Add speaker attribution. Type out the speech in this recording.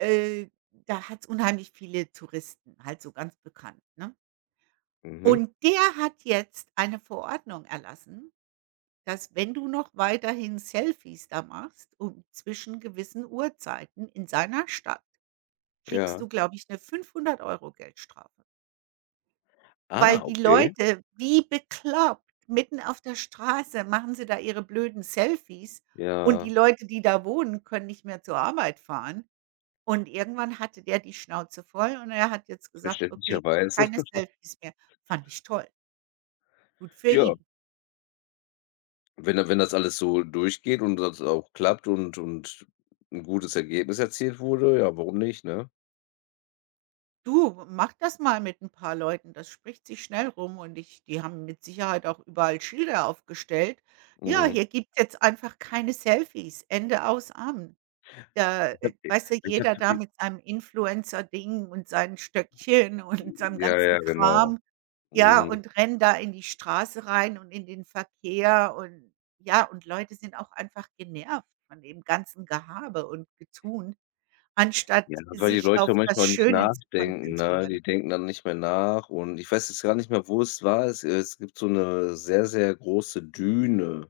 Speaker 1: Äh, da hat's unheimlich viele Touristen halt so ganz bekannt, ne?
Speaker 2: Mhm.
Speaker 1: Und der hat jetzt eine Verordnung erlassen, dass wenn du noch weiterhin Selfies da machst und zwischen gewissen Uhrzeiten in seiner Stadt kriegst
Speaker 2: Ja.
Speaker 1: du, glaube ich, 'ne 500 € Geldstrafe. Weil
Speaker 2: Ah,
Speaker 1: die
Speaker 2: okay.
Speaker 1: Leute, wie bekloppt mitten auf der Straße machen sie da ihre blöden Selfies und die
Speaker 2: Ja.
Speaker 1: Leute, die da wohnen, können nicht mehr zur Arbeit fahren. Und irgendwann hatte der die Schnauze voll und er hat jetzt gesagt: „Okay,
Speaker 2: Verständlicherweise.
Speaker 1: keine Selfies mehr.“ Fand ich toll. Gut für
Speaker 2: Ja.
Speaker 1: ihn.
Speaker 2: Wenn da wenn das alles so durchgeht und das auch klappt und und 'n gutes Ergebnis erzielt wurde, ja, warum nicht, ne?
Speaker 1: Du, mach das mal mit 'n paar Leuten. Das spricht sich schnell rum und ich die haben mit Sicherheit auch überall Schilder aufgestellt. „Ja,
Speaker 2: Mhm.
Speaker 1: hier gibt's jetzt einfach keine Selfies, Ende, aus, an.“ Da
Speaker 2: Ist
Speaker 1: äh,
Speaker 2: okay.
Speaker 1: weißt du,
Speaker 2: Also ich habe
Speaker 1: jeder da
Speaker 2: wirklich
Speaker 1: mit seinem Influencer-Ding und seinen Stöckchen und seinem
Speaker 2: Ja, ja,
Speaker 1: ganzen
Speaker 2: genau.
Speaker 1: Kram, ja,
Speaker 2: Mhm.
Speaker 1: und rennt da in die Straße rein und in den Verkehr und ja, und Leute sind auch einfach genervt von dem ganzen Gehabe und Getuhe anstatt
Speaker 2: Ja, weil die
Speaker 1: sich
Speaker 2: Leute
Speaker 1: auf das
Speaker 2: manchmal nicht
Speaker 1: Schöne zu
Speaker 2: nachdenken, ne?
Speaker 1: konzentrieren.
Speaker 2: Die denken dann nicht mehr nach und ich weiß jetzt gar nicht mehr, wo es war. Es es gibt so 'ne sehr, sehr große Düne.